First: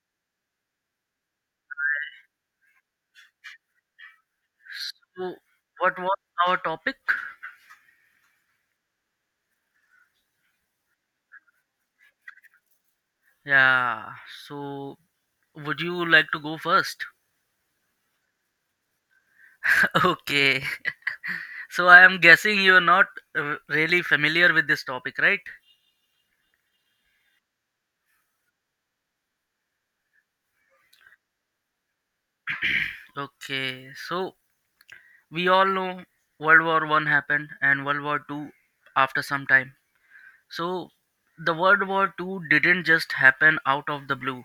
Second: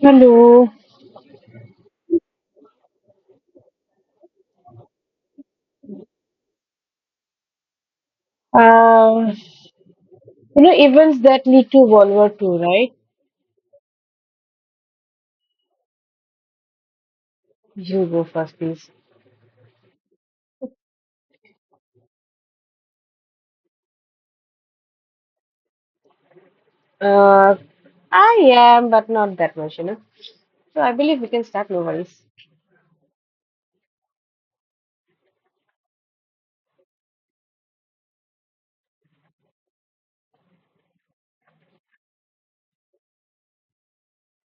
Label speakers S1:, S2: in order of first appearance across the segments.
S1: Hello.
S2: So, what was our topic?
S1: Um, events that lead to World War Two, right?
S2: Yeah. So, would you like to go first?
S1: You go first, please.
S2: Okay. So, I am guessing you're not really familiar with this topic, right?
S1: Uh, I am, but not that much. So I believe we can start, no worries.
S2: Okay. So, we all know World War I happened and World War II after some time. So, the World War II didn't just happen out of the blue.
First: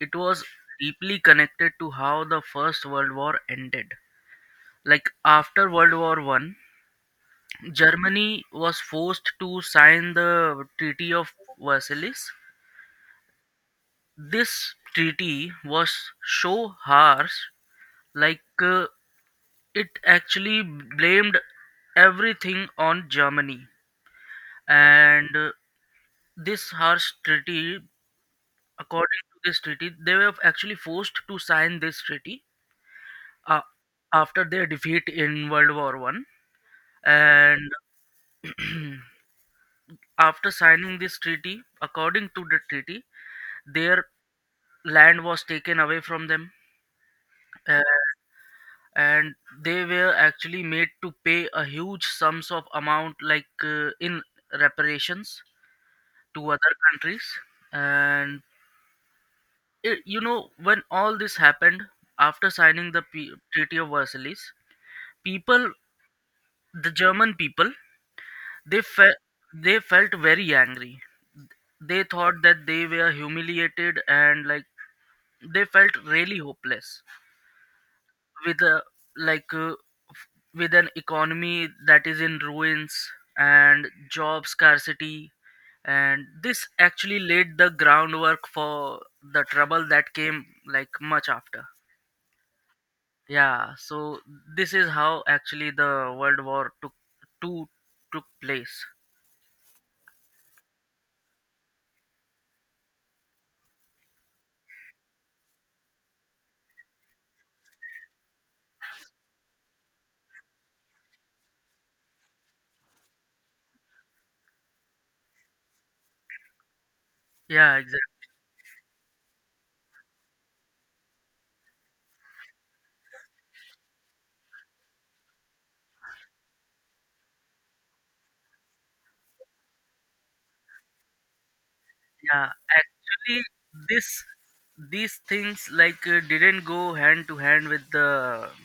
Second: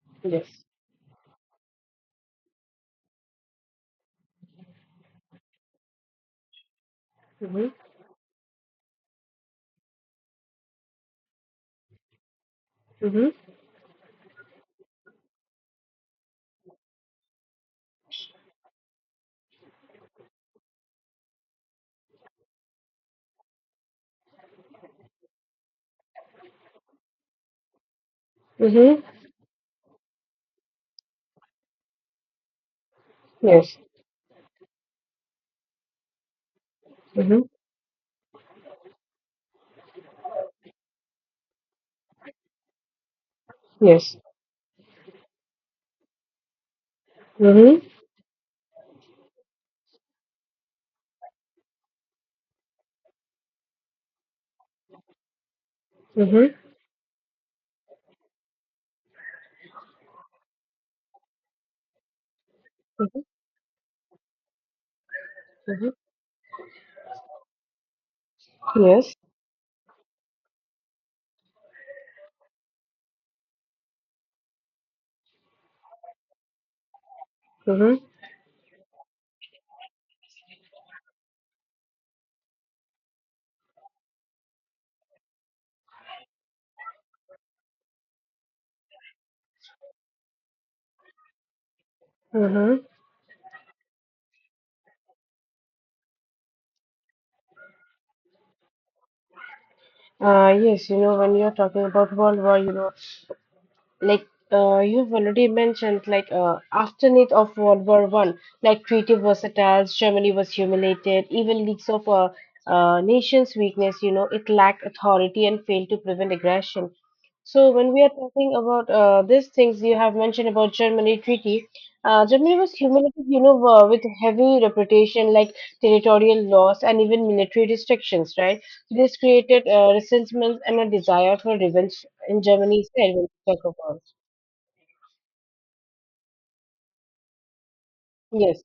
S2: It was
S1: Yes.
S2: deeply connected to how the First World War ended. Like after World War I,
S1: Mm-hmm.
S2: Germany was forced to sign the Treaty of Versailles.
S1: Mm-hmm.
S2: This treaty was so harsh, like it actually blamed everything on Germany. And this harsh treaty,
S1: Mm-hmm.
S2: according to this treaty, they were actually forced to sign this treaty uh,
S1: Yes.
S2: after their defeat in World War I.
S1: Mm-hmm.
S2: And after signing this treaty, according to the treaty, their
S1: Yes.
S2: land was taken away from them,
S1: Mm-hmm.
S2: uh, and they were actually made to pay a huge sums of amount, like in reparations to
S1: Mm-hmm.
S2: other countries, and you know, when all this happened after signing the Treaty of Versailles, people
S1: Mm-hmm.
S2: the German people, they
S1: Yes.
S2: fe- they felt very angry. They thought that they were humiliated, and, like, they felt really hopeless,
S1: Mm-hmm.
S2: with a like f- with an economy that is in ruins and job scarcity, and this actually laid the groundwork for the trouble that came, like, much after.
S1: Mm-hmm.
S2: Yeah, so this is how actually the World War took Two took place.
S1: Yes, you know, when you're talking about World War. Like you've already mentioned, like aftermath of World War One, like Treaty Versatiles, Germany was humiliated, even leaks of a nation's weakness, you know. It lacked authority and failed to prevent aggression. So
S2: Yeah,
S1: when we are
S2: exactly.
S1: talking about these things you have mentioned about Germany treaty, Germany was humiliated, you know, with heavy reputation, like territorial loss and even military restrictions, right? This created resentment and a desire for revenge in
S2: Yeah,
S1: Germany itself, when
S2: actually,
S1: we talk about.
S2: this these things, like didn't go hand to hand with the
S1: Yes,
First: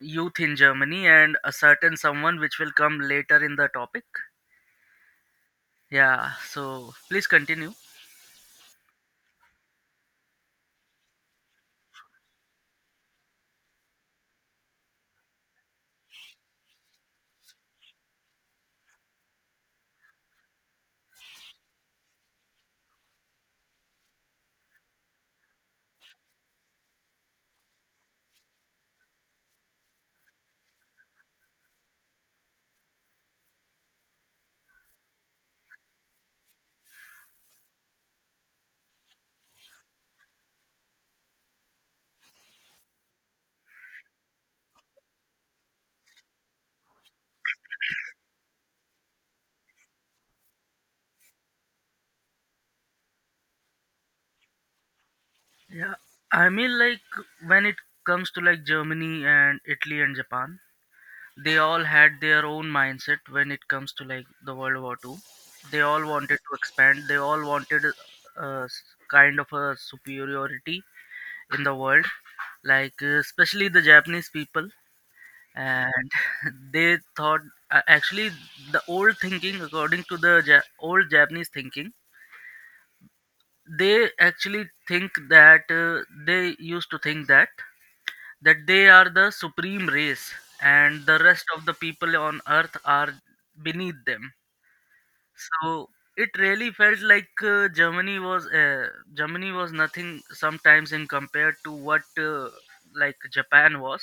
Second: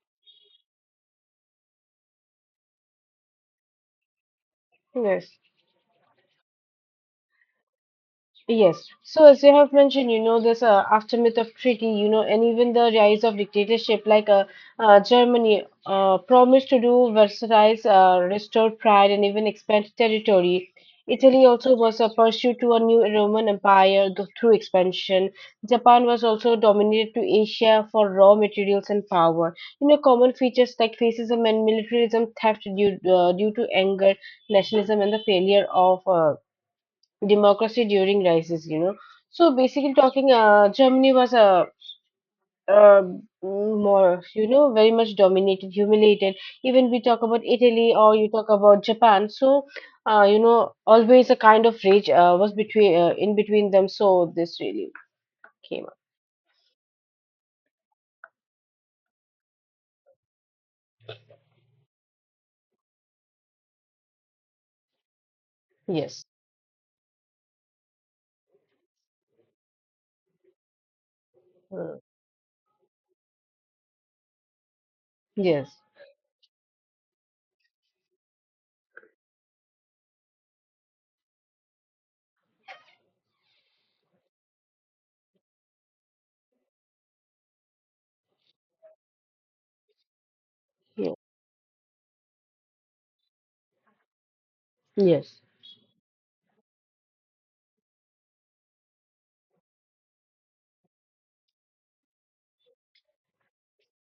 S2: youth in Germany and a certain someone which will come later in the topic.
S1: yes.
S2: Yeah, so please continue.
S1: Yes. So as you have mentioned, you know, this aftermath of treaty, you know, and even the rise of dictatorship, like Germany promised to do Versailles, restore pride and even expand territory. Italy also was a pursuit to a new Roman Empire through expansion. Japan was also dominated to Asia for raw materials and power. You know, common features like fascism and militarism, theft due, due to anger, nationalism, and the failure of democracy during crisis. So basically, talking, Germany was a uh, uh, more, you know, very much dominated, humiliated. Even we talk about Italy or you talk about Japan. So, you know, always a kind of rage was between in between them. So this really came up.
S2: Yeah, I mean, like, when it comes to, like, Germany and Italy and Japan, they all had their own mindset when it comes to, like, the World War II. They all
S1: Yes.
S2: wanted to expand, they all wanted kind of a superiority in the
S1: Mm.
S2: world, like especially the Japanese people,
S1: Yes.
S2: and they thought, actually, the old thinking according to the old Japanese thinking, they actually think that, they used to think that they are the supreme race, and
S1: Yes.
S2: the rest of the people on earth are beneath them.
S1: Yes.
S2: So it really felt like, Germany was nothing sometimes in compared to what, like, Japan was.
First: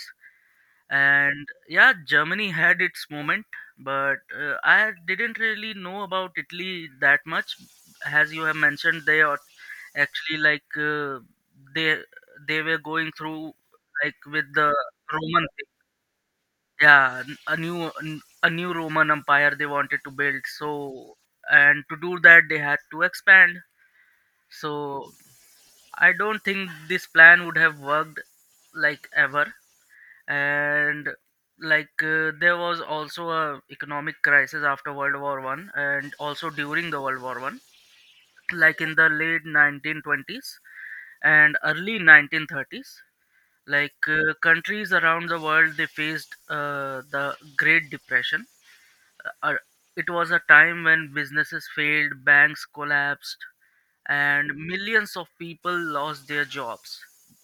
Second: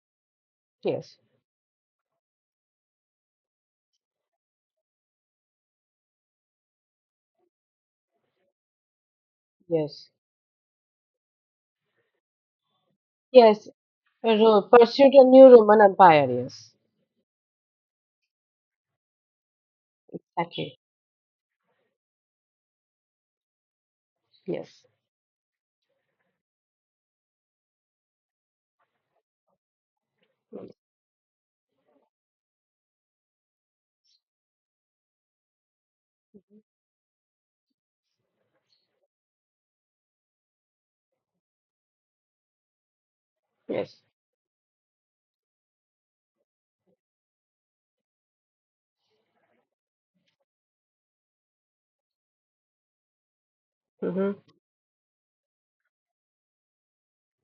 S1: Yes.
S2: And yeah, Germany had its moment, but I didn't really know about Italy that much, as you have mentioned they are
S1: Yes.
S2: actually, like they they were going through,
S1: Yes.
S2: like, with the
S1: Pursued a new
S2: Roman thing.
S1: Roman Empire. Yes.
S2: Yeah, a new Roman Empire they wanted to build, so
S1: Exactly.
S2: and to do that they had to expand. So
S1: Yes.
S2: I don't think this plan would have worked, like, ever. And, like, there was also a economic crisis after world war I and also during the world war I, like, in the late 1920s and early 1930s,
S1: Yes.
S2: like countries around the world, they faced the Great Depression. uh, uh, it was a time when businesses failed, banks collapsed,
S1: Mm-hmm.
S2: and millions of people lost their jobs,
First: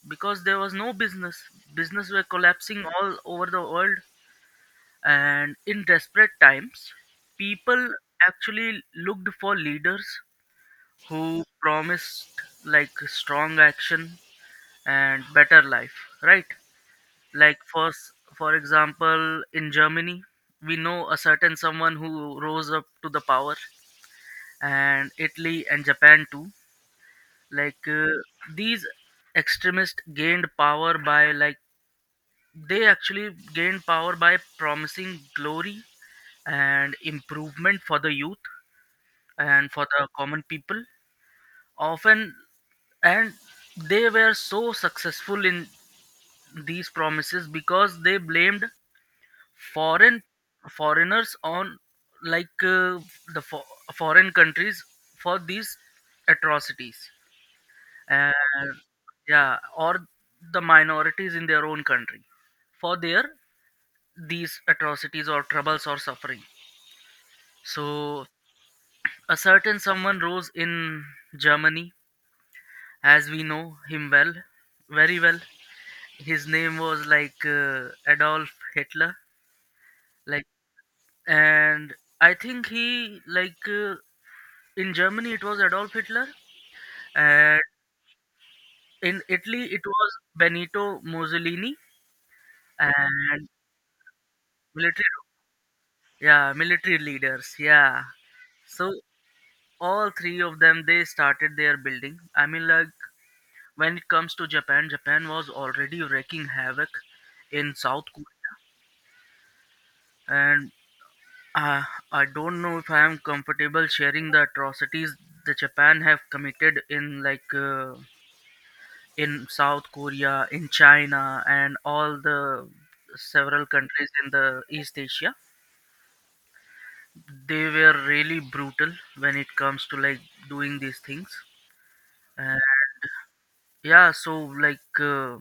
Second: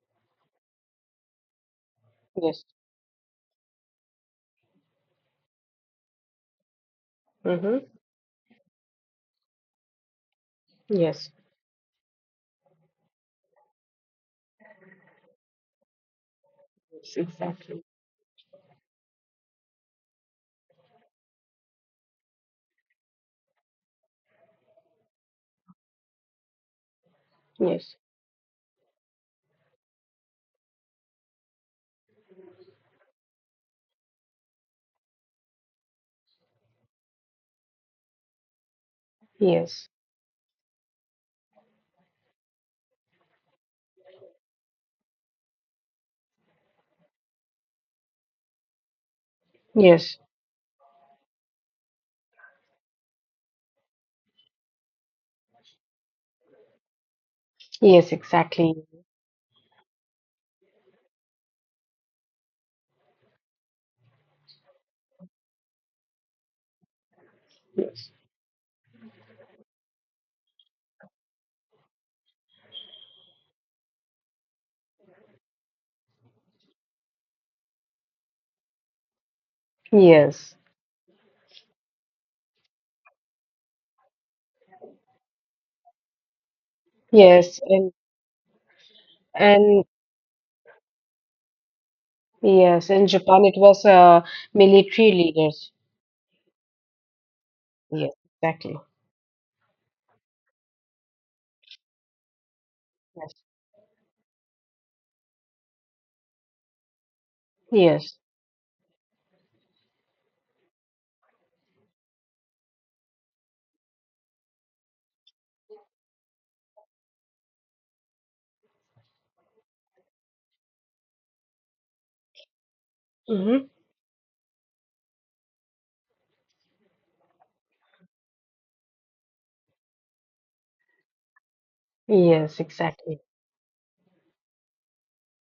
S2: because there was no business. Business were
S1: Yes.
S2: collapsing all over the world. And in desperate times,
S1: Mm-hmm.
S2: people actually looked for leaders
S1: Yes.
S2: who promised, like, strong action and better life, right?
S1: Yes,
S2: Like,
S1: exactly.
S2: for example, in Germany, we know a certain someone who rose up to the power, and Italy and Japan too, like,
S1: Yes,
S2: these extremists gained power by, like, they actually gained power by promising glory and improvement for the youth and for
S1: yes,
S2: the common people. Often, and they were so successful in these promises because they blamed
S1: yes,
S2: foreign foreigners, on, like, the foreign countries for these atrocities,
S1: yes, exactly.
S2: and yeah, or the minorities in their own country for their these atrocities or troubles or suffering. So, a certain someone rose in Germany, as we know him well, very well. His name was, like, Adolf Hitler, like,
S1: Yes,
S2: and I think he, like, in Germany it was Adolf Hitler,
S1: yes,
S2: and
S1: and
S2: in Italy it
S1: and
S2: was Benito Mussolini,
S1: yes, in Japan
S2: and
S1: it was military
S2: military,
S1: leaders.
S2: yeah, military leaders, yeah.
S1: Yes, exactly.
S2: So all three of them they started their building. I mean, like,
S1: Yes,
S2: when it comes to Japan, Japan was already wreaking havoc in South
S1: yes,
S2: Korea, and uh, I don't know if I am comfortable sharing the atrocities that Japan have committed in, like, in South Korea, in China, and all the
S1: mm-hmm.
S2: several countries in the East Asia. They were really brutal when it comes to, like, doing these things.
S1: Yes,
S2: And
S1: exactly.
S2: yeah, so like.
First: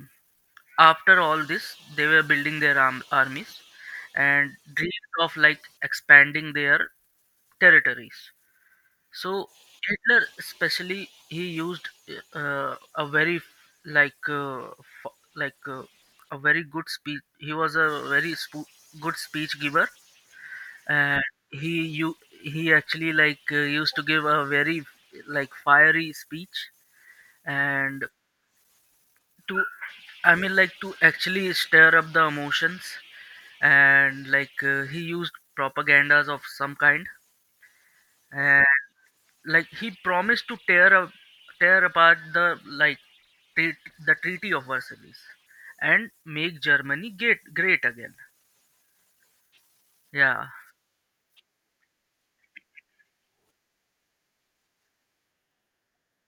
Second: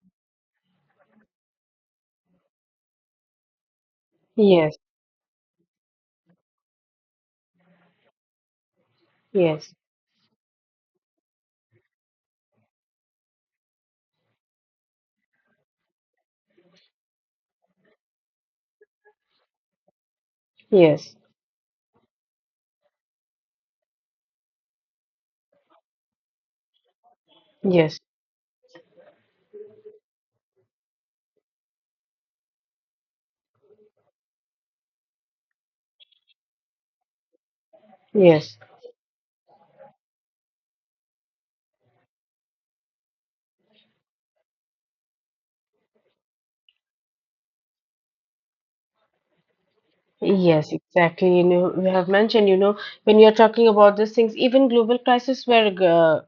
S2: After all this, they were building their armies and
S1: Yes,
S2: dreamed of, like, expanding their territories, so
S1: yes,
S2: Hitler especially, he used a very like f- like a very good speech. He was a very good speech giver,
S1: yes,
S2: and he you he actually, like, used to give a very, like, fiery speech,
S1: yes,
S2: and to I mean, like, to actually stir up the emotions, and, like, he used propagandas of some kind,
S1: yes,
S2: and, like, he promised to tear apart, treat, the Treaty of Versailles, and make Germany great, great again, yeah.
S1: Yes, exactly. You know, we have mentioned, you know, when you're talking about these things, even global crisis were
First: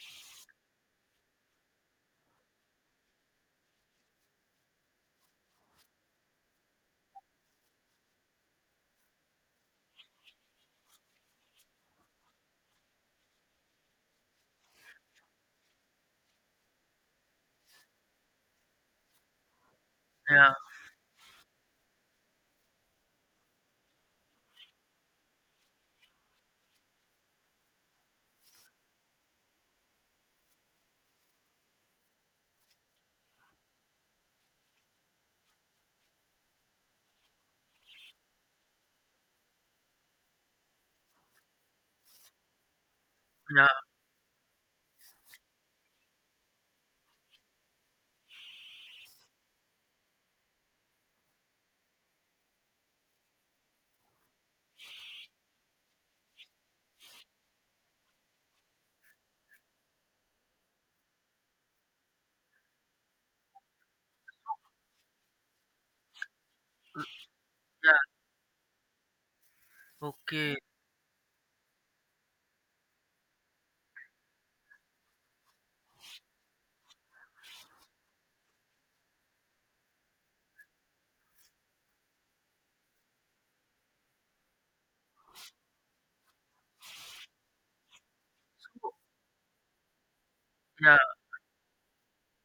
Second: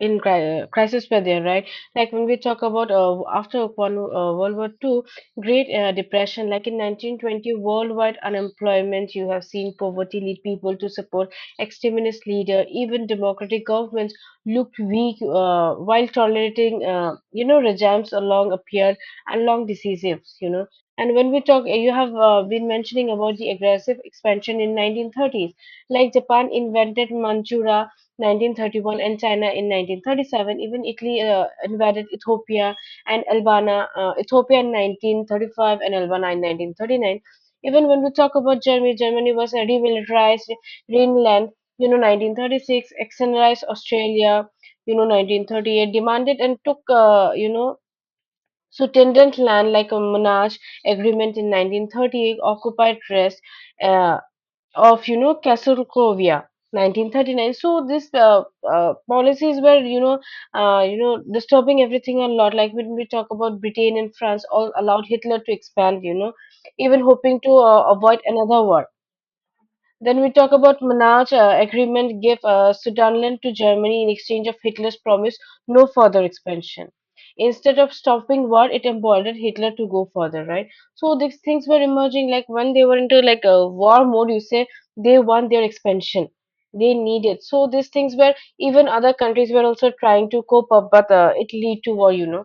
S1: in cri crisis were there, right? Like when we talk about after one, World War Two, Great Depression, like in 1920, worldwide unemployment, you have seen poverty lead people to support extremist leader. Even democratic governments looked weak while tolerating, you know, regimes along appeared and long diseases, you
S2: Yeah,
S1: know. And when we talk, you have been mentioning about the aggressive expansion in 1930s, like Japan invented Manchuria 1931 and China in 1937. Even Italy invaded Ethiopia and Albania, Ethiopia in 1935 and Albania in 1939. Even when we talk about Germany, Germany was remilitarized Greenland, you know, 1936, externalized
S2: yeah,
S1: Australia, you know, 1938, demanded and took, you know, Sutendant land like a Monash agreement in 1938 occupied rest uh, of, you know, Castelcovia 1939. So this policies were, you know, you know, disturbing everything a lot, like when we talk about Britain and France all allowed Hitler to expand, you know, even hoping to
S2: yeah,
S1: avoid another war. Then we talk
S2: Okay.
S1: about Manaus agreement gave Sudetenland to Germany in exchange of Hitler's promise no further expansion. Instead of stopping war, it emboldened Hitler to go further, right? So these things were emerging, like when they were into like a war mode, you say they want their expansion. They need it. So these things were, even other countries were also trying to cope up,
S2: Yeah.
S1: but it lead to war, you know.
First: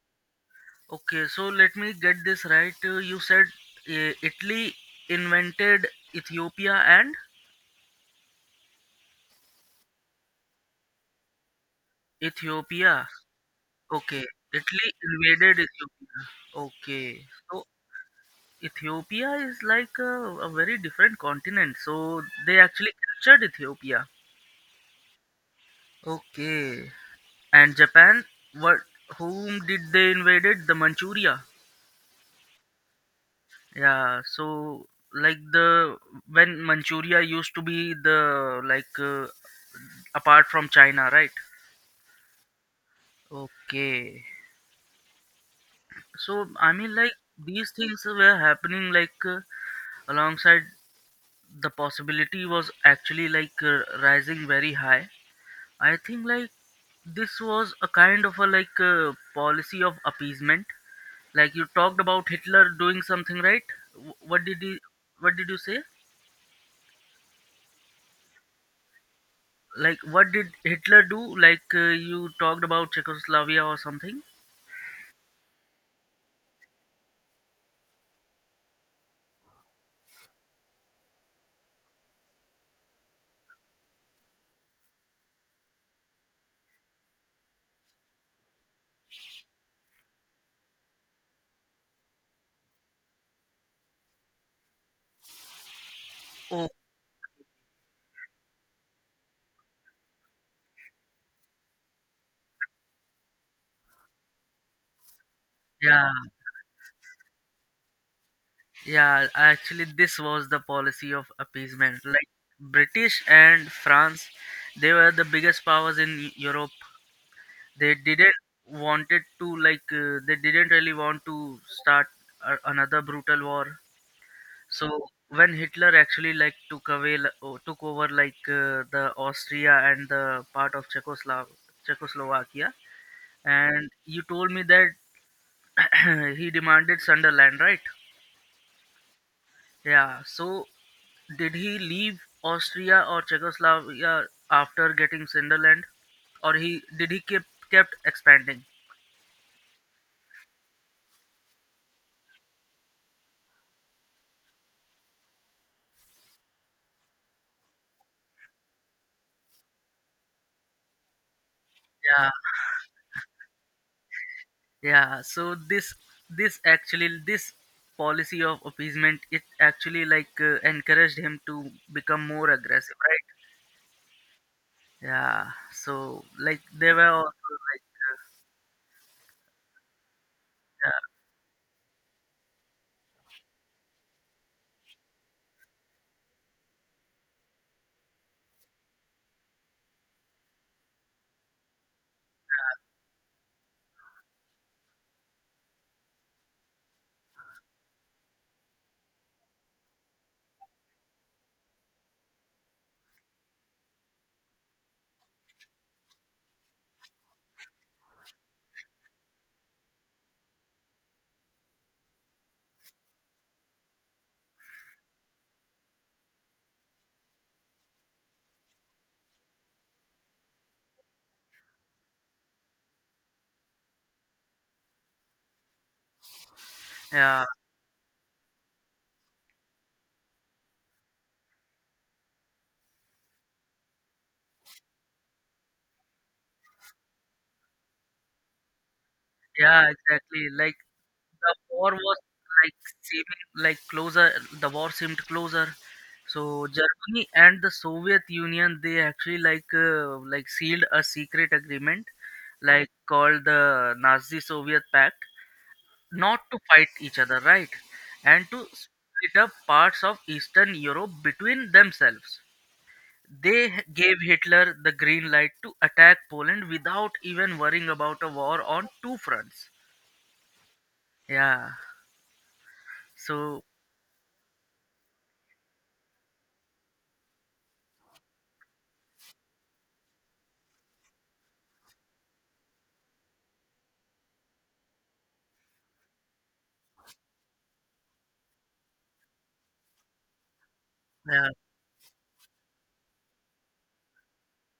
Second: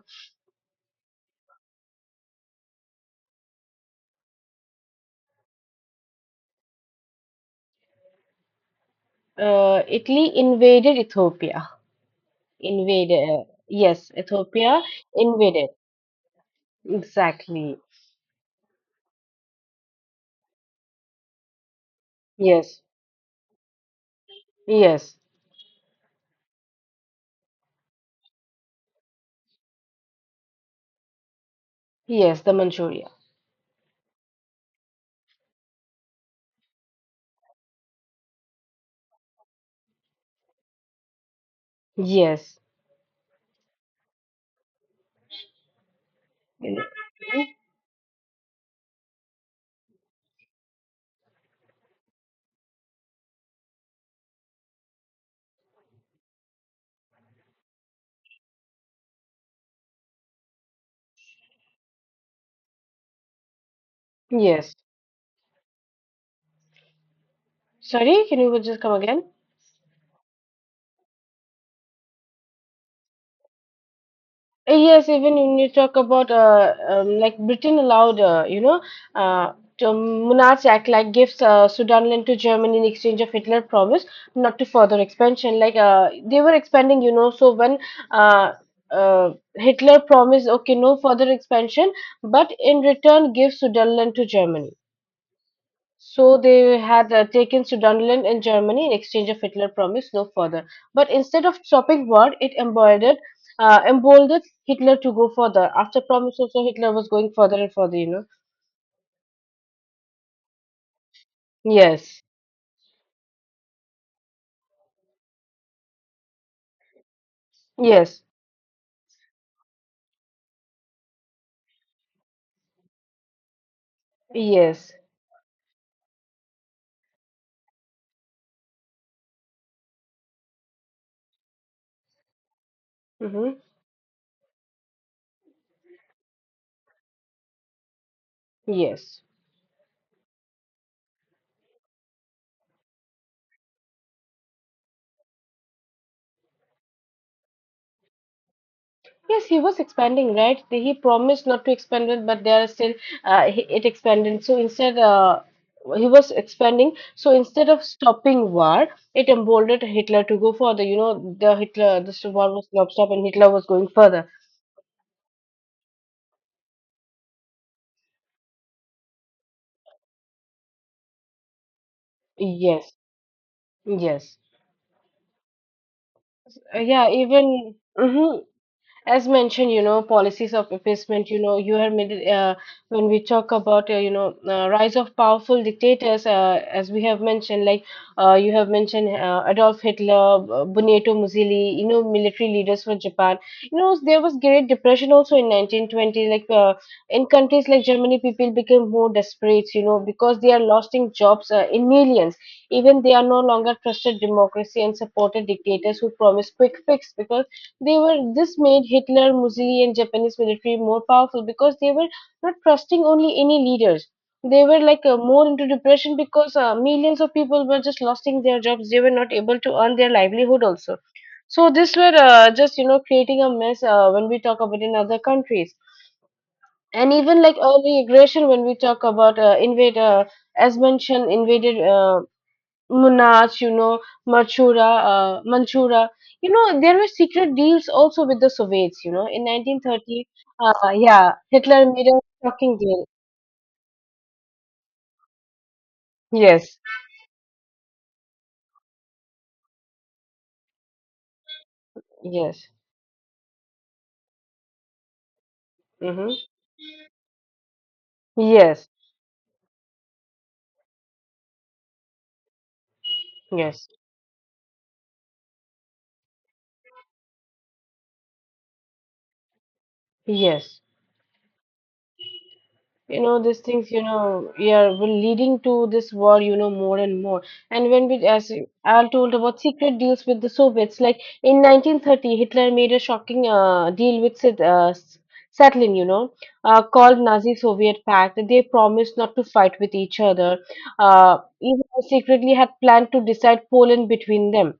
S2: Okay, so let me get this right. You said, Italy invented Ethiopia, and
S1: Italy invaded Ethiopia.
S2: Ethiopia.
S1: Invaded. Yes,
S2: Okay,
S1: Ethiopia
S2: Italy invaded
S1: invaded.
S2: Ethiopia. Okay, so
S1: Exactly.
S2: Ethiopia is like a very different continent, so they
S1: Yes,
S2: actually captured Ethiopia.
S1: yes,
S2: Okay. And Japan, what? Whom did they invaded? The Manchuria.
S1: yes, the Manchuria.
S2: Yeah. So, like, the when Manchuria used to be, the, like, apart from China, right?
S1: Yes,
S2: Okay. So I mean, like, these things were happening, like, alongside, the possibility was actually, like, rising very high. I think, like, this was a kind of a, like, a policy of appeasement. Like, you talked about Hitler doing something, right? What did
S1: yes.
S2: he? What did you say?
S1: Sorry, can you just come again?
S2: Like, what did Hitler do? Like, you talked about Czechoslovakia or something.
S1: Yes, even when you talk about like Britain allowed, you know, uh, to Monarchs Act, like gives Sudanland to Germany in exchange of Hitler promise not to further expansion. Like they were expanding, you know. So when uh, Hitler promised, okay, no further expansion, but in return give Sudanland to Germany. So
S2: Oh,
S1: they had taken Sudetenland in Germany in exchange of Hitler promised no further. But instead of stopping war, it emboldened Hitler to go further. After
S2: yeah,
S1: promise also, Hitler was going further and further. You know.
S2: yeah. Actually, this was the policy of appeasement.
S1: Yes.
S2: Like, British and France, they were the biggest powers in Europe, they
S1: Yes.
S2: didn't they didn't really want to start another brutal war. So
S1: Yes.
S2: when Hitler actually, like, took away l- o- took over, like, the Austria and the part of Czechoslovakia,
S1: Hmm.
S2: and you told me that he demanded Sunderland, right?
S1: Yes.
S2: Yeah, so did he leave Austria or Czechoslovakia after getting Sunderland, or he did he keep kept expanding?
S1: Yes, he was expanding, right? He promised not to expand it, but they are still it expanded. So instead, he was expanding. So instead of stopping war, it emboldened Hitler to go further. You know, the Hitler this
S2: Yeah,
S1: war was not stopped, and Hitler was going further.
S2: yeah, so this policy of appeasement, it actually, like, encouraged him to become more
S1: Yes,
S2: aggressive, right?
S1: yes.
S2: Yeah, so, like, they were
S1: Yeah.
S2: also,
S1: Even
S2: like.
S1: as mentioned, you know, policies of
S2: Yeah
S1: effacement, you know, you have made it, when we talk about you know, rise of powerful dictators, as we have mentioned, like you have mentioned Adolf Hitler, Benito Mussolini, you know, military leaders for Japan. You know, there was great depression also in 1920, like in countries like Germany people became more desperate, you know, because they are losing jobs in millions, even they are no longer trusted democracy and supported dictators who promise quick fix, because they were. This made Hitler, Mussolini and Japanese military more powerful because they were not trusting only any leaders. They were like more into depression because millions of people were just losing their jobs. They were not able to earn their livelihood also. So this were just, you know, creating a mess, when we talk about in other countries, and even
S2: yeah.
S1: like early aggression when we talk about invade as mentioned invaded, Munach, you know, Machura, Manchura. You know, there were secret deals also with the Soviets, you know. In
S2: Yeah,
S1: 1930,
S2: exactly, like,
S1: yeah,
S2: the war
S1: Hitler made
S2: was
S1: a
S2: like
S1: shocking deal.
S2: seeming like closer the war seemed closer. So
S1: Yes,
S2: Germany and the Soviet Union, they actually, like, like, sealed a secret agreement,
S1: yes,
S2: like called the Nazi Soviet Pact,
S1: mm-hmm.
S2: not to fight each other, right? And to
S1: Yes,
S2: split up parts of Eastern Europe between themselves. They
S1: yes,
S2: gave Hitler the green light to attack Poland without even worrying about a war on two fronts.
S1: yes.
S2: Yeah.
S1: You know these
S2: So,
S1: things, you know, yeah, will leading to this war, you know, more and more. And when we as al told about secret deals with the Soviets, like in 1930 Hitler made a shocking deal with Stalin, you know, called Nazi Soviet Pact. They promised not to fight with each other.
S2: yeah,
S1: Even though secretly had planned to decide Poland between them.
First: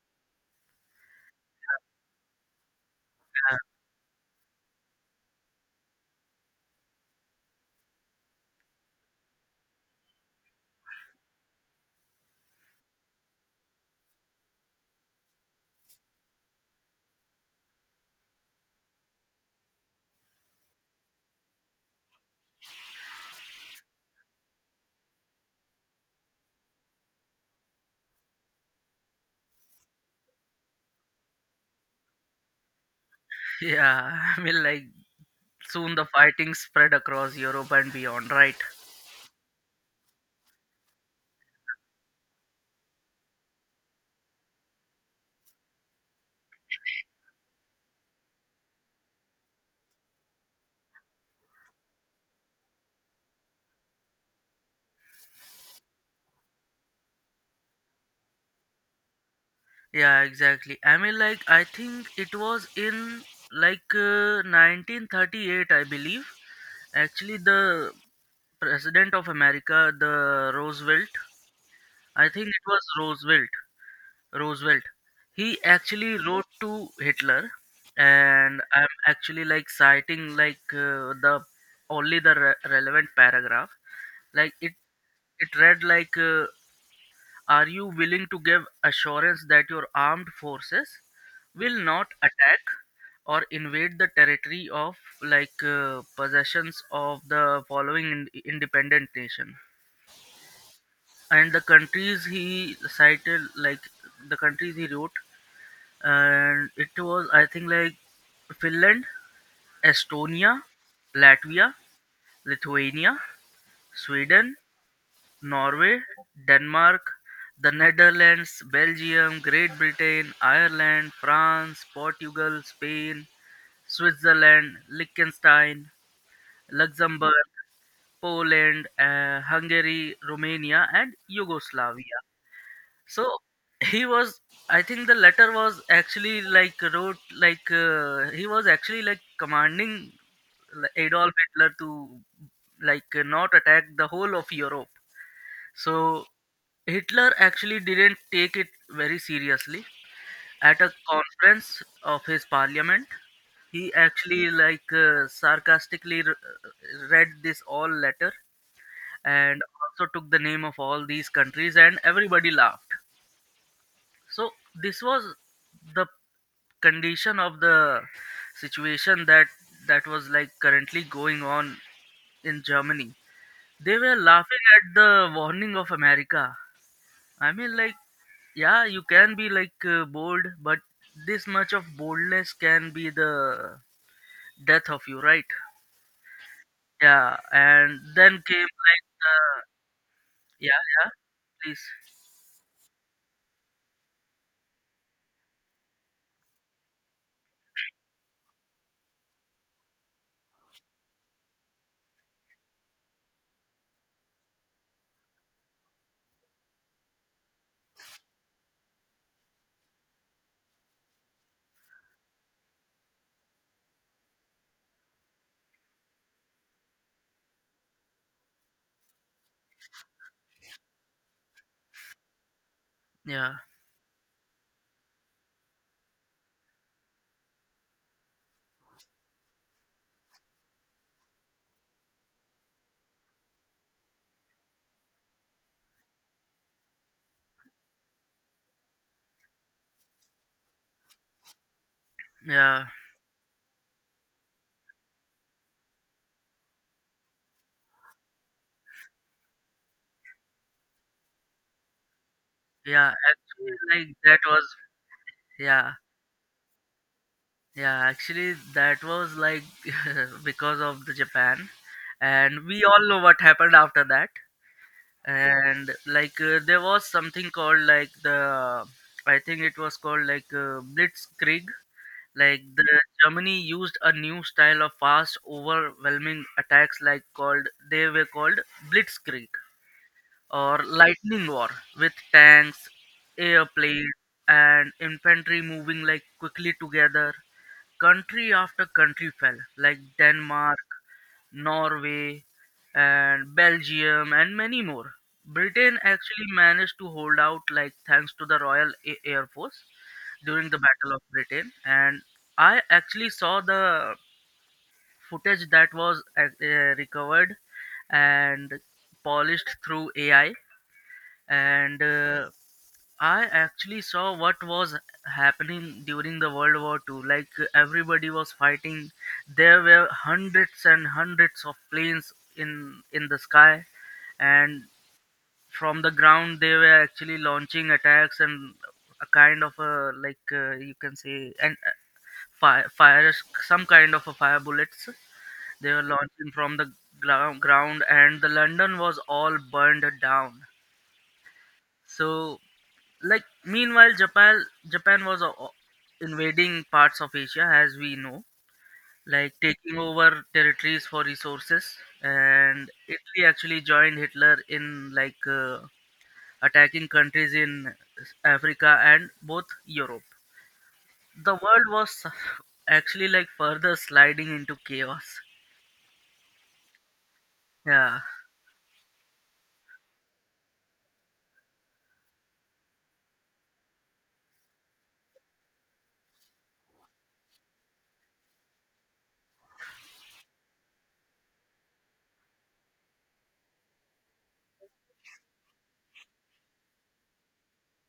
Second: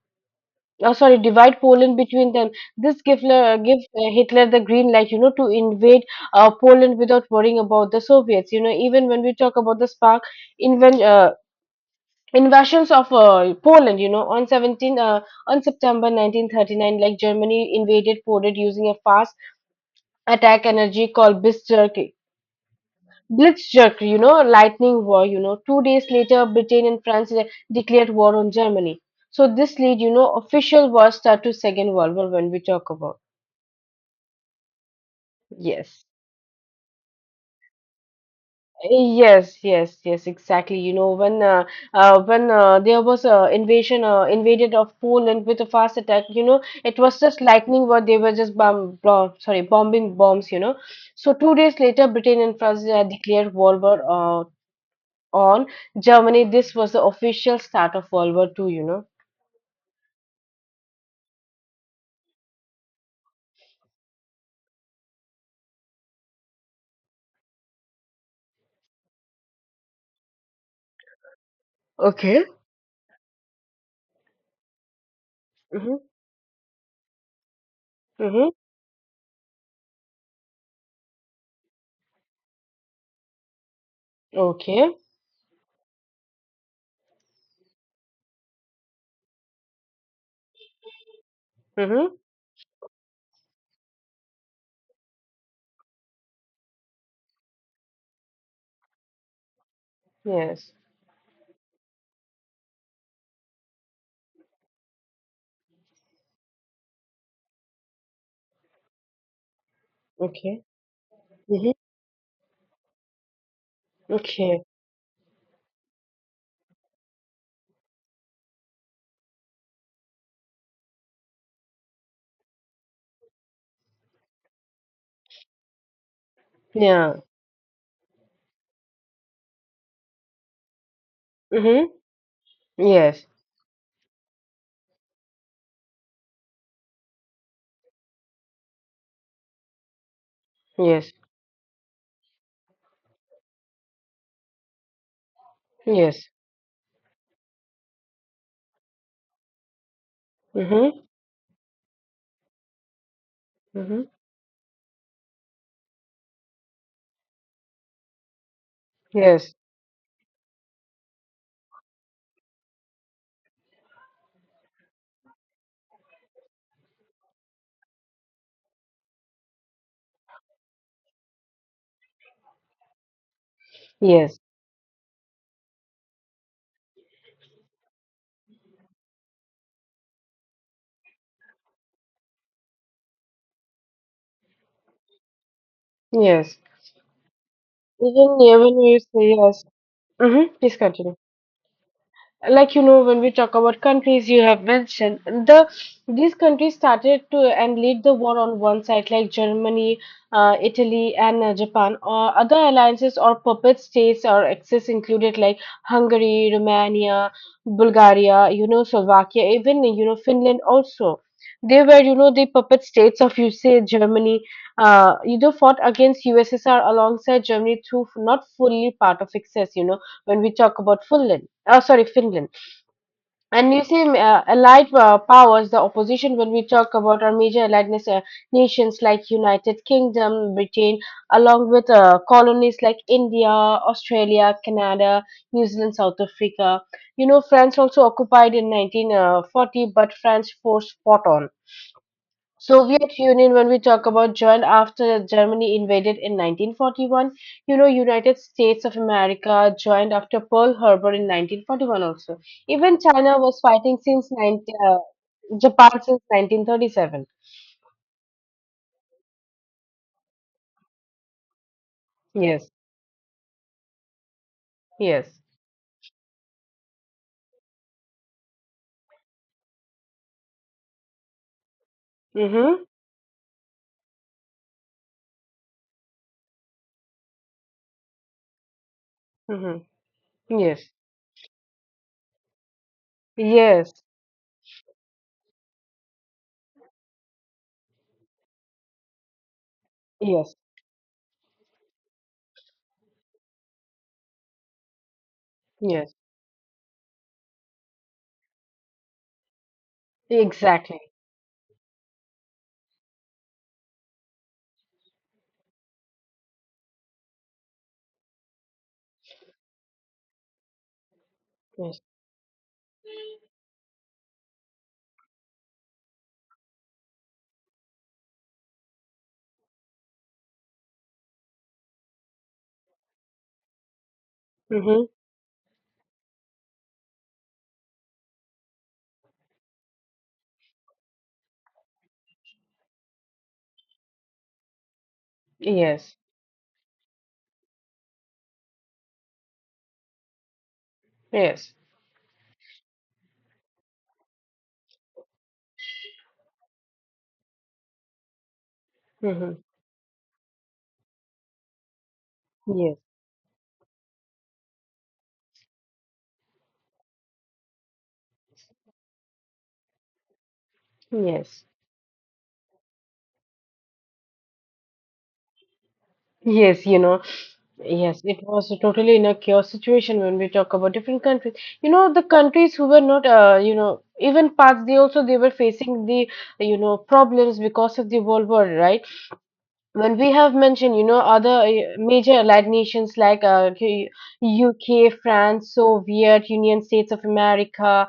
S1: Oh, sorry, divide Poland between them. This give, Hitler the green light, you know, to invade Poland without worrying about the Soviets. You know, even when we talk about the spark, inven invasions of Poland, you know, on 17, on September 1939, like Germany invaded Poland using a fast attack energy called Bismarck. Blitzkrieg, you know, lightning war, you know. 2 days later, Britain and France declared war on Germany. So this lead, you know, official war start to Second World War when we talk about.
S2: yeah. Yeah. I mean, like, soon
S1: Yes.
S2: the fighting spread across Europe and beyond, right?
S1: Yes, yes, yes, exactly. You know, when there was a invasion, invaded of Poland with a fast attack, you know, it was just lightning what they were just bombing bombs, you know. So 2 days later, Britain and France declared World War on Germany. This was the official start of World War Two.
S2: Yeah, exactly. I mean, like, I think it was in, like, 1938, I believe. Actually, the President of America, the Roosevelt. I
S1: Okay.
S2: think it was Roosevelt. Roosevelt. He
S1: Mm-hmm.
S2: actually wrote to Hitler,
S1: Mm-hmm.
S2: and I'm actually, like, citing, like, the relevant paragraph. Like, it,
S1: Okay.
S2: it read like, "Are you willing to give assurance that your armed forces will not
S1: Mm-hmm.
S2: attack or invade the territory of, like, possessions of the following independent nation?"
S1: Yes.
S2: And the countries he cited, like, the countries he wrote, and it was, I think, like, Finland, Estonia,
S1: Okay.
S2: Latvia,
S1: Mm-hmm.
S2: Lithuania, Sweden,
S1: Okay.
S2: Norway, Denmark, the Netherlands, Belgium, Great Britain, Ireland, France, Portugal, Spain, Switzerland, Liechtenstein,
S1: Yeah.
S2: Luxembourg, Poland, Hungary, Romania, and
S1: Mm-hmm.
S2: Yugoslavia. So,
S1: Yes.
S2: he was I think the letter was actually, like, wrote, like, he was actually, like, commanding, like,
S1: Yes.
S2: Adolf Hitler to, like, not attack the whole of Europe. So
S1: Yes.
S2: Hitler actually didn't take it very seriously. At a
S1: Mm-hmm.
S2: conference of his parliament, he
S1: Mm-hmm.
S2: actually, like, sarcastically read this all letter,
S1: Yes.
S2: and also took the name of all these countries, and everybody laughed. So this was the condition of the situation that was, like, currently going on in Germany. They were
S1: Yes.
S2: laughing at the warning of America. I mean, like, yeah, you can be, like, bold, but this much of boldness can be the death of you, right?
S1: Yes.
S2: Yeah, and
S1: Even
S2: then came,
S1: even you
S2: like,
S1: say
S2: the.
S1: yes. Mm-hmm.
S2: Yeah,
S1: Please
S2: yeah,
S1: continue.
S2: please.
S1: Like, you know, when we talk about countries you have mentioned, the these countries started to and lead the war on one side, like Germany, Italy, and Japan or other alliances or puppet states or axis included, like Hungary, Romania, Bulgaria, you know, Slovakia, even, you know, Finland also. They were, you know, the puppet states of, you say, Germany, you know, fought against USSR alongside Germany through not fully part of excess, you know, when we talk about Finland. Oh, sorry, Finland.
S2: Yeah,
S1: And you see allied powers the opposition, when we talk about our major allied nations like United Kingdom, Britain, along with colonies like India, Australia, Canada, New Zealand, South Africa, you know, France also occupied in 1940. But France force fought on
S2: yeah,
S1: Soviet Union, when we talk about, joined after Germany invaded in 1941. You know, United States of America joined after Pearl Harbor in 1941 also. Even
S2: yeah,
S1: China was
S2: actually,
S1: fighting
S2: like,
S1: since
S2: that was.
S1: 19,
S2: Yeah.
S1: Japan since 1937.
S2: Yeah, actually, that was like because of the Japan, and
S1: Yes,
S2: we all know what happened after that.
S1: yes.
S2: And, like, there was something called, like, I think it was called, like, Blitzkrieg. Like
S1: Mm-hmm,
S2: the Germany used a new style of fast, overwhelming attacks, like called they were called Blitzkrieg
S1: mm-hmm.
S2: or
S1: Yes,
S2: lightning war with tanks,
S1: yes,
S2: airplanes, and infantry moving like quickly together. Country after country fell, like
S1: yes,
S2: Denmark, Norway, and Belgium, and many more. Britain
S1: yes.
S2: actually managed to hold out, like thanks to the Royal Air Force during the
S1: Exactly.
S2: Battle of Britain, and I actually saw the footage that was recovered and polished through AI
S1: Yes.
S2: and I actually saw what was happening during the World War II. Like everybody was fighting, there were hundreds and hundreds of planes in the sky, and
S1: Mm-hmm.
S2: from the ground they were actually launching attacks, and a kind of a like you can say, and fire some kind of a fire bullets they were
S1: Yes,
S2: launching from the ground, and the London was all burned down.
S1: yes.
S2: So, like, meanwhile, Japan was invading parts of Asia, as we know, like
S1: Mm-hmm.
S2: taking over territories for resources. And
S1: Yes,
S2: Italy actually joined Hitler in like attacking countries in Africa and both Europe. The
S1: yes.
S2: world was actually like further sliding into chaos.
S1: Yes.
S2: Yeah,
S1: Yes, it was totally in a chaos situation when we talk about different countries. You know, the countries who were not, you know, even parts, they also they were facing the, you know, problems because of the World War, right? When we have mentioned, you know, other major allied nations like UK, France, Soviet Union, States of America,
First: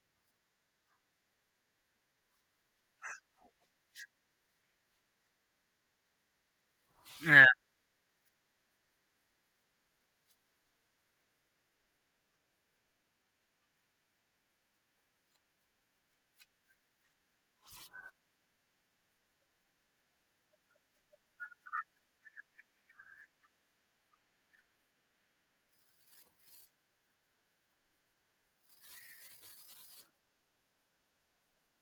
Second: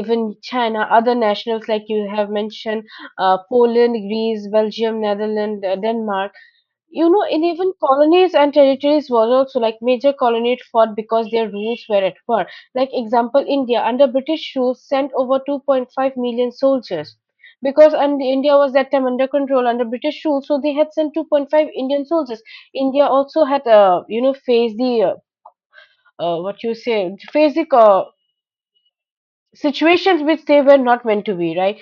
S1: even China, other nationals like you have mentioned, Poland, Greece, Belgium, Netherlands, Denmark. You know, in
S2: yeah,
S1: even colonies and territories were also like major colonies fought because their rules were at war. Like example, India under British rule sent over 2.5 million soldiers because and India was that time under control under British rule, so they had sent 2.5 Indian soldiers. India also had you know faced the what you say faced the situations which they were not meant to be, right?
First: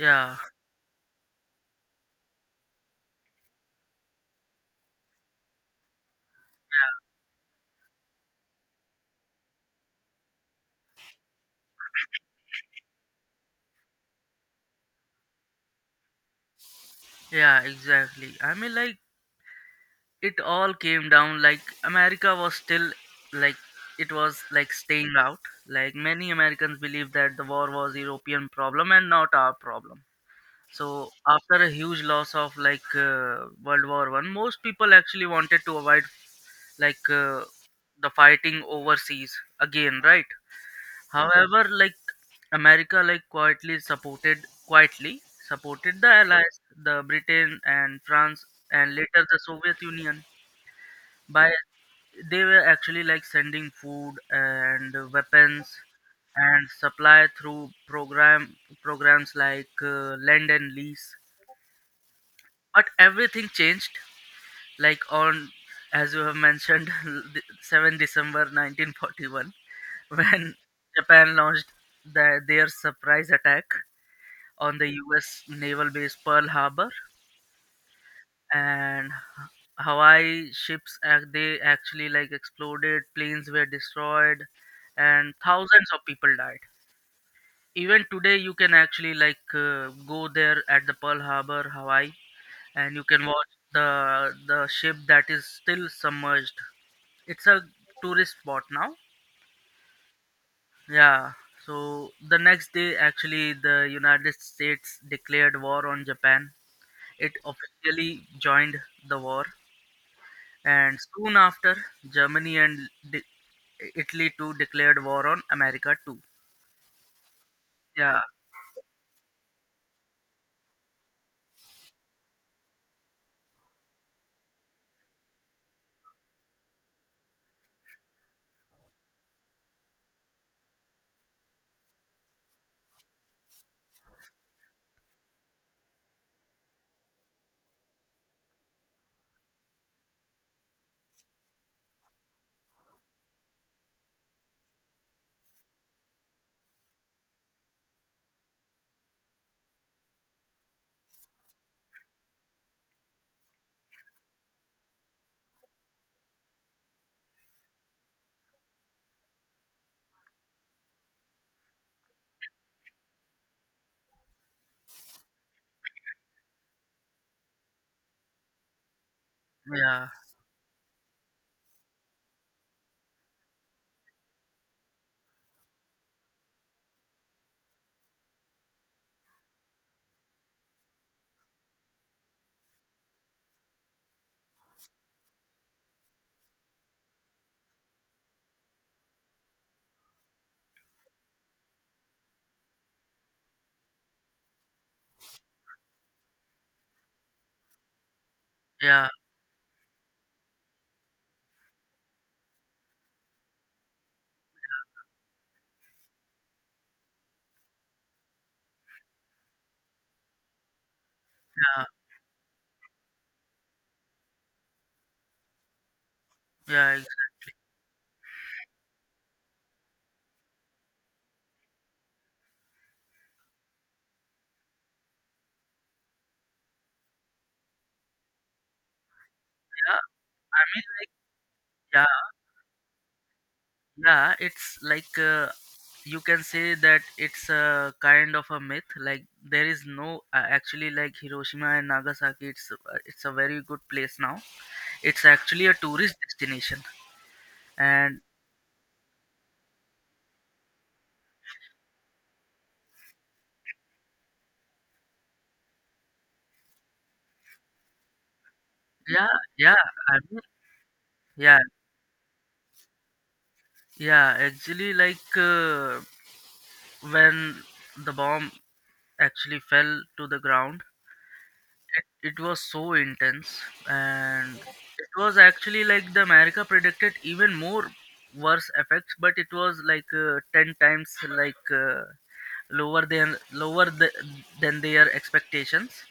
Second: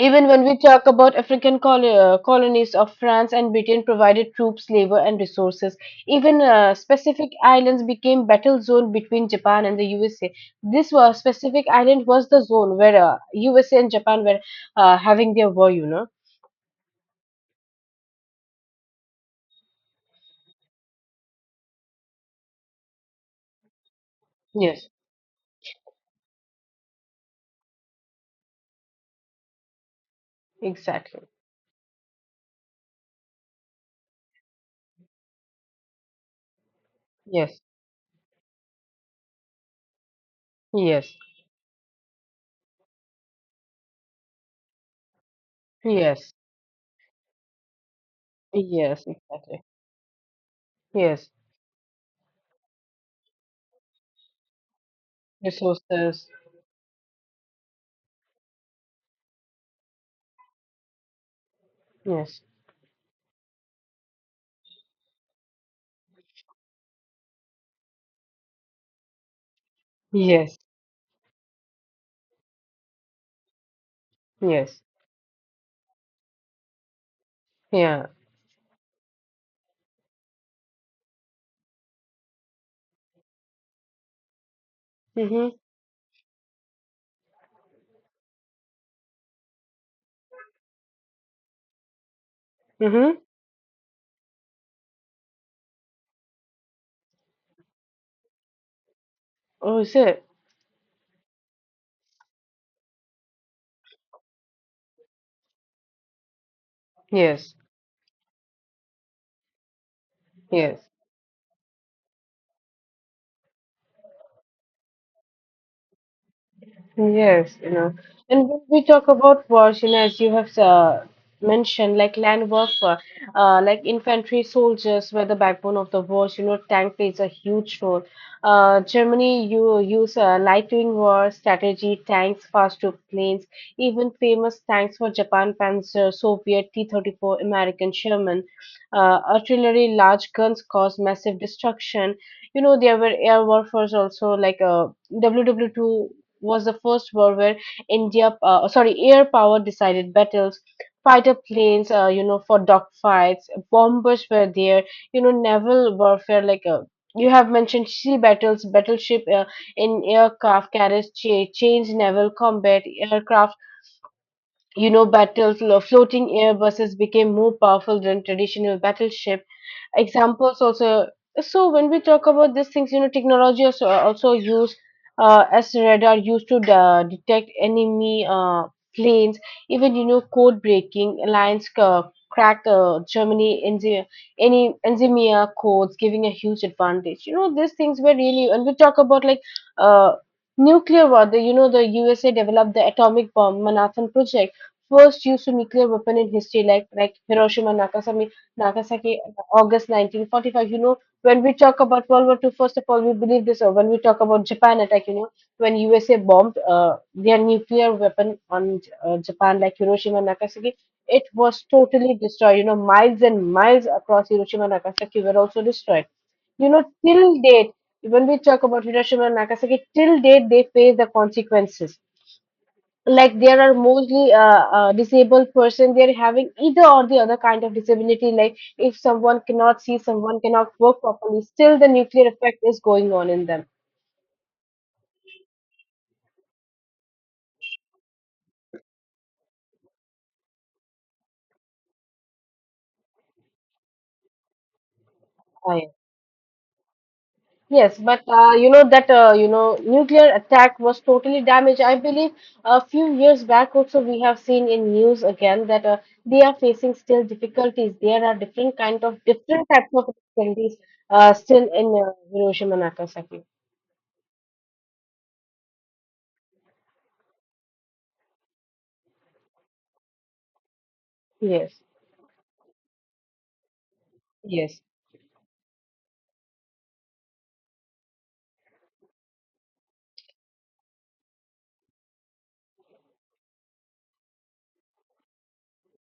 S1: Even when we talk about African colonies of France and Britain provided troops, labor, and resources. Even specific islands became battle zone between Japan and the USA. This was specific island was the zone where USA and Japan were having their war. You know.
S2: yeah, exactly. I mean, like, it all came down, like, America was still, like, it was like
S1: Yes.
S2: staying out. Like many Americans believed that the war was European problem and not our problem. So
S1: Exactly.
S2: after a huge loss of like World War I, most people actually wanted to avoid like
S1: Yes.
S2: the fighting overseas again, right?
S1: Yes.
S2: However, like, America, like, quietly supported the
S1: Yes.
S2: allies, the Britain and France, and
S1: Yes.
S2: later the
S1: Exactly.
S2: Soviet Union
S1: Yes.
S2: by, they were actually like sending food and weapons
S1: Resources.
S2: and supply through programs like Lend and Lease.
S1: Yes.
S2: But everything changed, like, on, as you have mentioned, 7 December 1941, when
S1: Yes.
S2: Japan launched their surprise attack on
S1: Yes.
S2: the US naval base Pearl Harbor,
S1: Yeah.
S2: and Ha- Hawaii, ships they actually like exploded, planes were destroyed, and
S1: Mhm.
S2: thousands of people died. Even today, you can actually like go there at the Pearl Harbor, Hawaii, and you
S1: Mhm.
S2: can watch the ship that is still submerged. It's a tourist spot now.
S1: Oh, is it?
S2: Yeah. So the next day, actually, the United States declared war on Japan. It
S1: Yes.
S2: officially joined the war.
S1: Yes.
S2: And soon after, Germany and de- Italy too declared war on America too.
S1: Yes, you know.
S2: Yeah,
S1: And when we talk about wars, you know, as you have mentioned, like land warfare, like infantry soldiers were the backbone of the wars. You know, tank plays a huge role. Germany, you use light wing war strategy, tanks, fast troop planes, even famous tanks for Japan Panzer, Soviet T-34, American Sherman. Artillery, large guns caused massive destruction. You know, there were air warfares also, like WW2 was the first war where sorry, air power decided battles. Fighter planes, you know, for dogfights, bombers were there. You know, naval warfare like you have mentioned sea battles, battleship in aircraft carriage, changed naval combat aircraft. You know, battles, floating airbuses became more powerful than traditional battleship
S2: yeah,
S1: examples also. So when we talk about these things, you know, technology also used as radar used to detect enemy planes. Even you know code breaking alliance cracked Germany any enzymia codes giving a huge advantage. You know these things were really, and we talk about like uh, nuclear war. The you know the USA developed the atomic bomb Manhattan Project, first use of nuclear weapon in history like Hiroshima and nagasaki
S2: yeah,
S1: Nagasaki, August 1945. You know, when we talk about World War Two, first of all, we believe this. Or when we talk about Japan attack, you know, when USA bombed their nuclear weapon on Japan, like Hiroshima and Nagasaki, it was
S2: yeah,
S1: totally destroyed. You know, miles and miles across Hiroshima and Nagasaki were also destroyed. You know,
S2: yeah,
S1: till date, when we talk about Hiroshima and Nagasaki, till date they face the consequences like there are mostly disabled person they're having, either or the other kind of disability, like if someone cannot see,
S2: yeah.
S1: someone
S2: I
S1: cannot
S2: mean,
S1: work
S2: like,
S1: properly. Still the
S2: yeah,
S1: nuclear effect is going on in them.
S2: yeah. It's like you can say that it's a kind of a myth. Like, there is no actually, like, Hiroshima and Nagasaki. It's a very good place now. It's actually a
S1: I,
S2: tourist destination.
S1: yes
S2: And
S1: but you know that nuclear attack was totally damaged, I believe. A few years back also we have seen in news again that they are facing still difficulties. There are
S2: yeah,
S1: different
S2: yeah.
S1: types of
S2: I mean,
S1: difficulties,
S2: yeah,
S1: still in Hiroshima, Nagasaki.
S2: yeah. Actually, like when the bomb actually fell to the ground.
S1: Yes,
S2: It was so intense, and
S1: yes.
S2: it was actually like the America predicted even more worse effects, but it was like ten times like lower than their expectations.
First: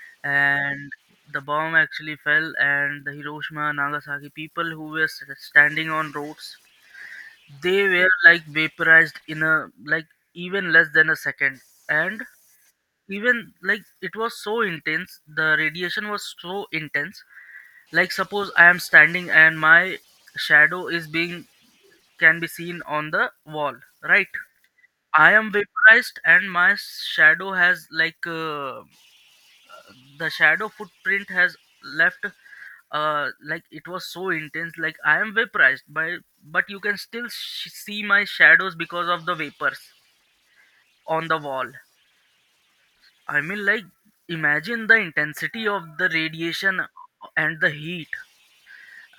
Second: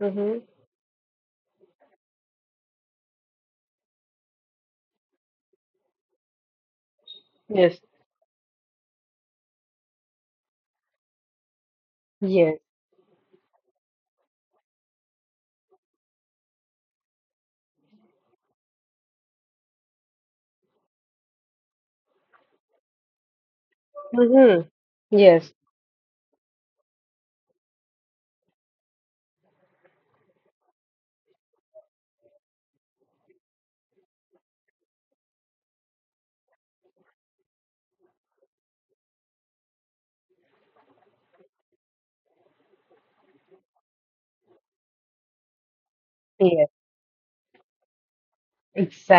S1: mm-hmm.
S2: And the bomb actually fell, and the Hiroshima, Nagasaki people who were standing on roads,
S1: Yes.
S2: they were like vaporized in a like even less than a second. And
S1: Yes.
S2: even like it was so intense, the radiation was so intense, like suppose I am standing and my shadow is being, can be seen on the wall, right?
S1: Hmm.
S2: I am
S1: Yes.
S2: vaporized and my shadow has like the shadow footprint has left. Like it was so intense, like I am vaporized by, but you can still see my shadows because of the vapors on the wall. I mean, like, imagine the intensity of the
S1: Yes.
S2: radiation and the heat.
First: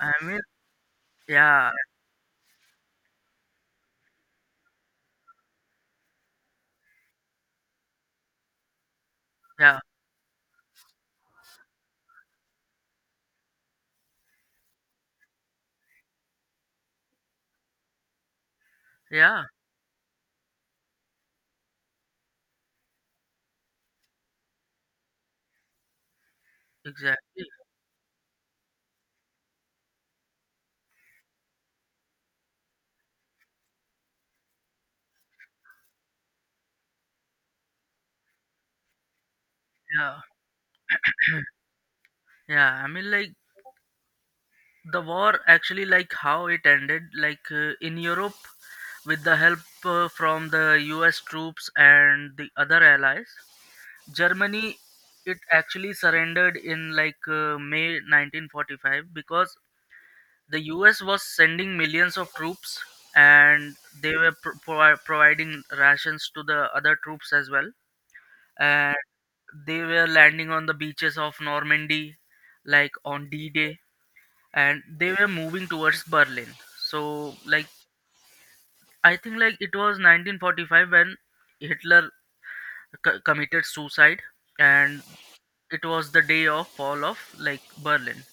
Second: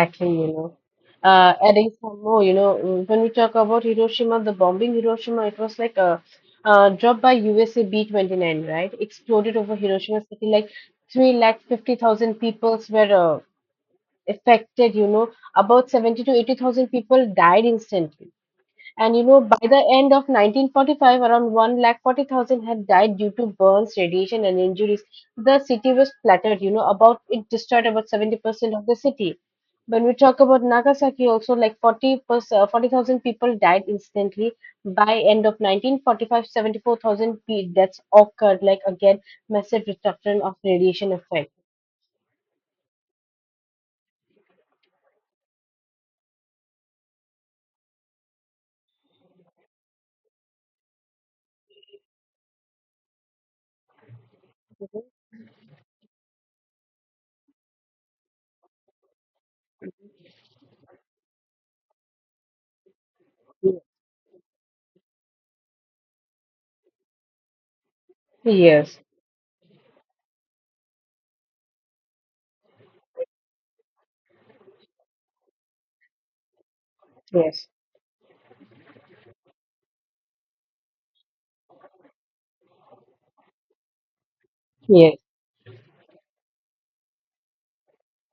S2: I mean,
S1: You know,
S2: yeah,
S1: adding some more. You know, when we talk about Hiroshima, the bombing Hiroshima, it was like a dropped by USA B-29, right? Exploded over
S2: yeah,
S1: Hiroshima city. Like 3 lakh 50,000 people were affected. You know, about seventy to eighty thousand people died instantly. And you know,
S2: yeah,
S1: by the end of 1945, around 1,40,000 had died due to burns, radiation, and injuries. The city was flattered, you know, about
S2: exactly.
S1: it destroyed about 70% of the city. When we talk about Nagasaki, also like 40%, 40,000 people died instantly. By end of 1945, 74,000 deaths occurred, like again, massive
S2: Yeah,
S1: destruction of radiation effect.
S2: yeah. I mean, like, the war actually, like, how it ended, like, in Europe, with the help from the US troops and the other allies. Germany, it actually surrendered in, like, May 1945, because the US was sending millions of troops, and
S1: Yes,
S2: they were providing rations to the other troops as well, and
S1: yes,
S2: they were landing on the beaches of Normandy, like on D-Day, and they were moving towards Berlin. So, like, I think like it was 1945 when Hitler committed suicide, and
S1: yes.
S2: it was the day of fall of like Berlin.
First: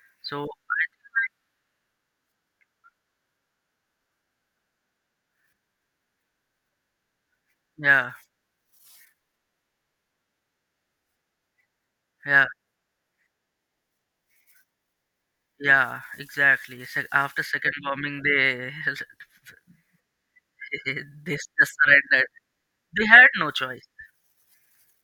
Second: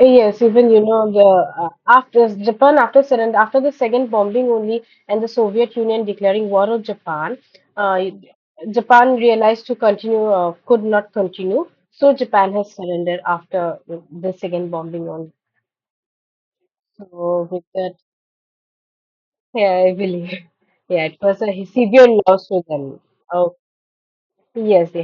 S1: Yes,
S2: So
S1: even you know the after Japan after surrender after the second bombing only and the Soviet Union declaring war on Japan, uh,
S2: yeah,
S1: Japan realized to continue could not continue, so
S2: yeah,
S1: Japan has surrendered after the second bombing only.
S2: yeah, exactly. After
S1: So with
S2: second
S1: that,
S2: bombing, they
S1: yeah, I believe, yeah, it
S2: they
S1: was a
S2: just
S1: severe
S2: surrendered.
S1: loss to them.
S2: They had no
S1: Oh,
S2: choice.
S1: yes, they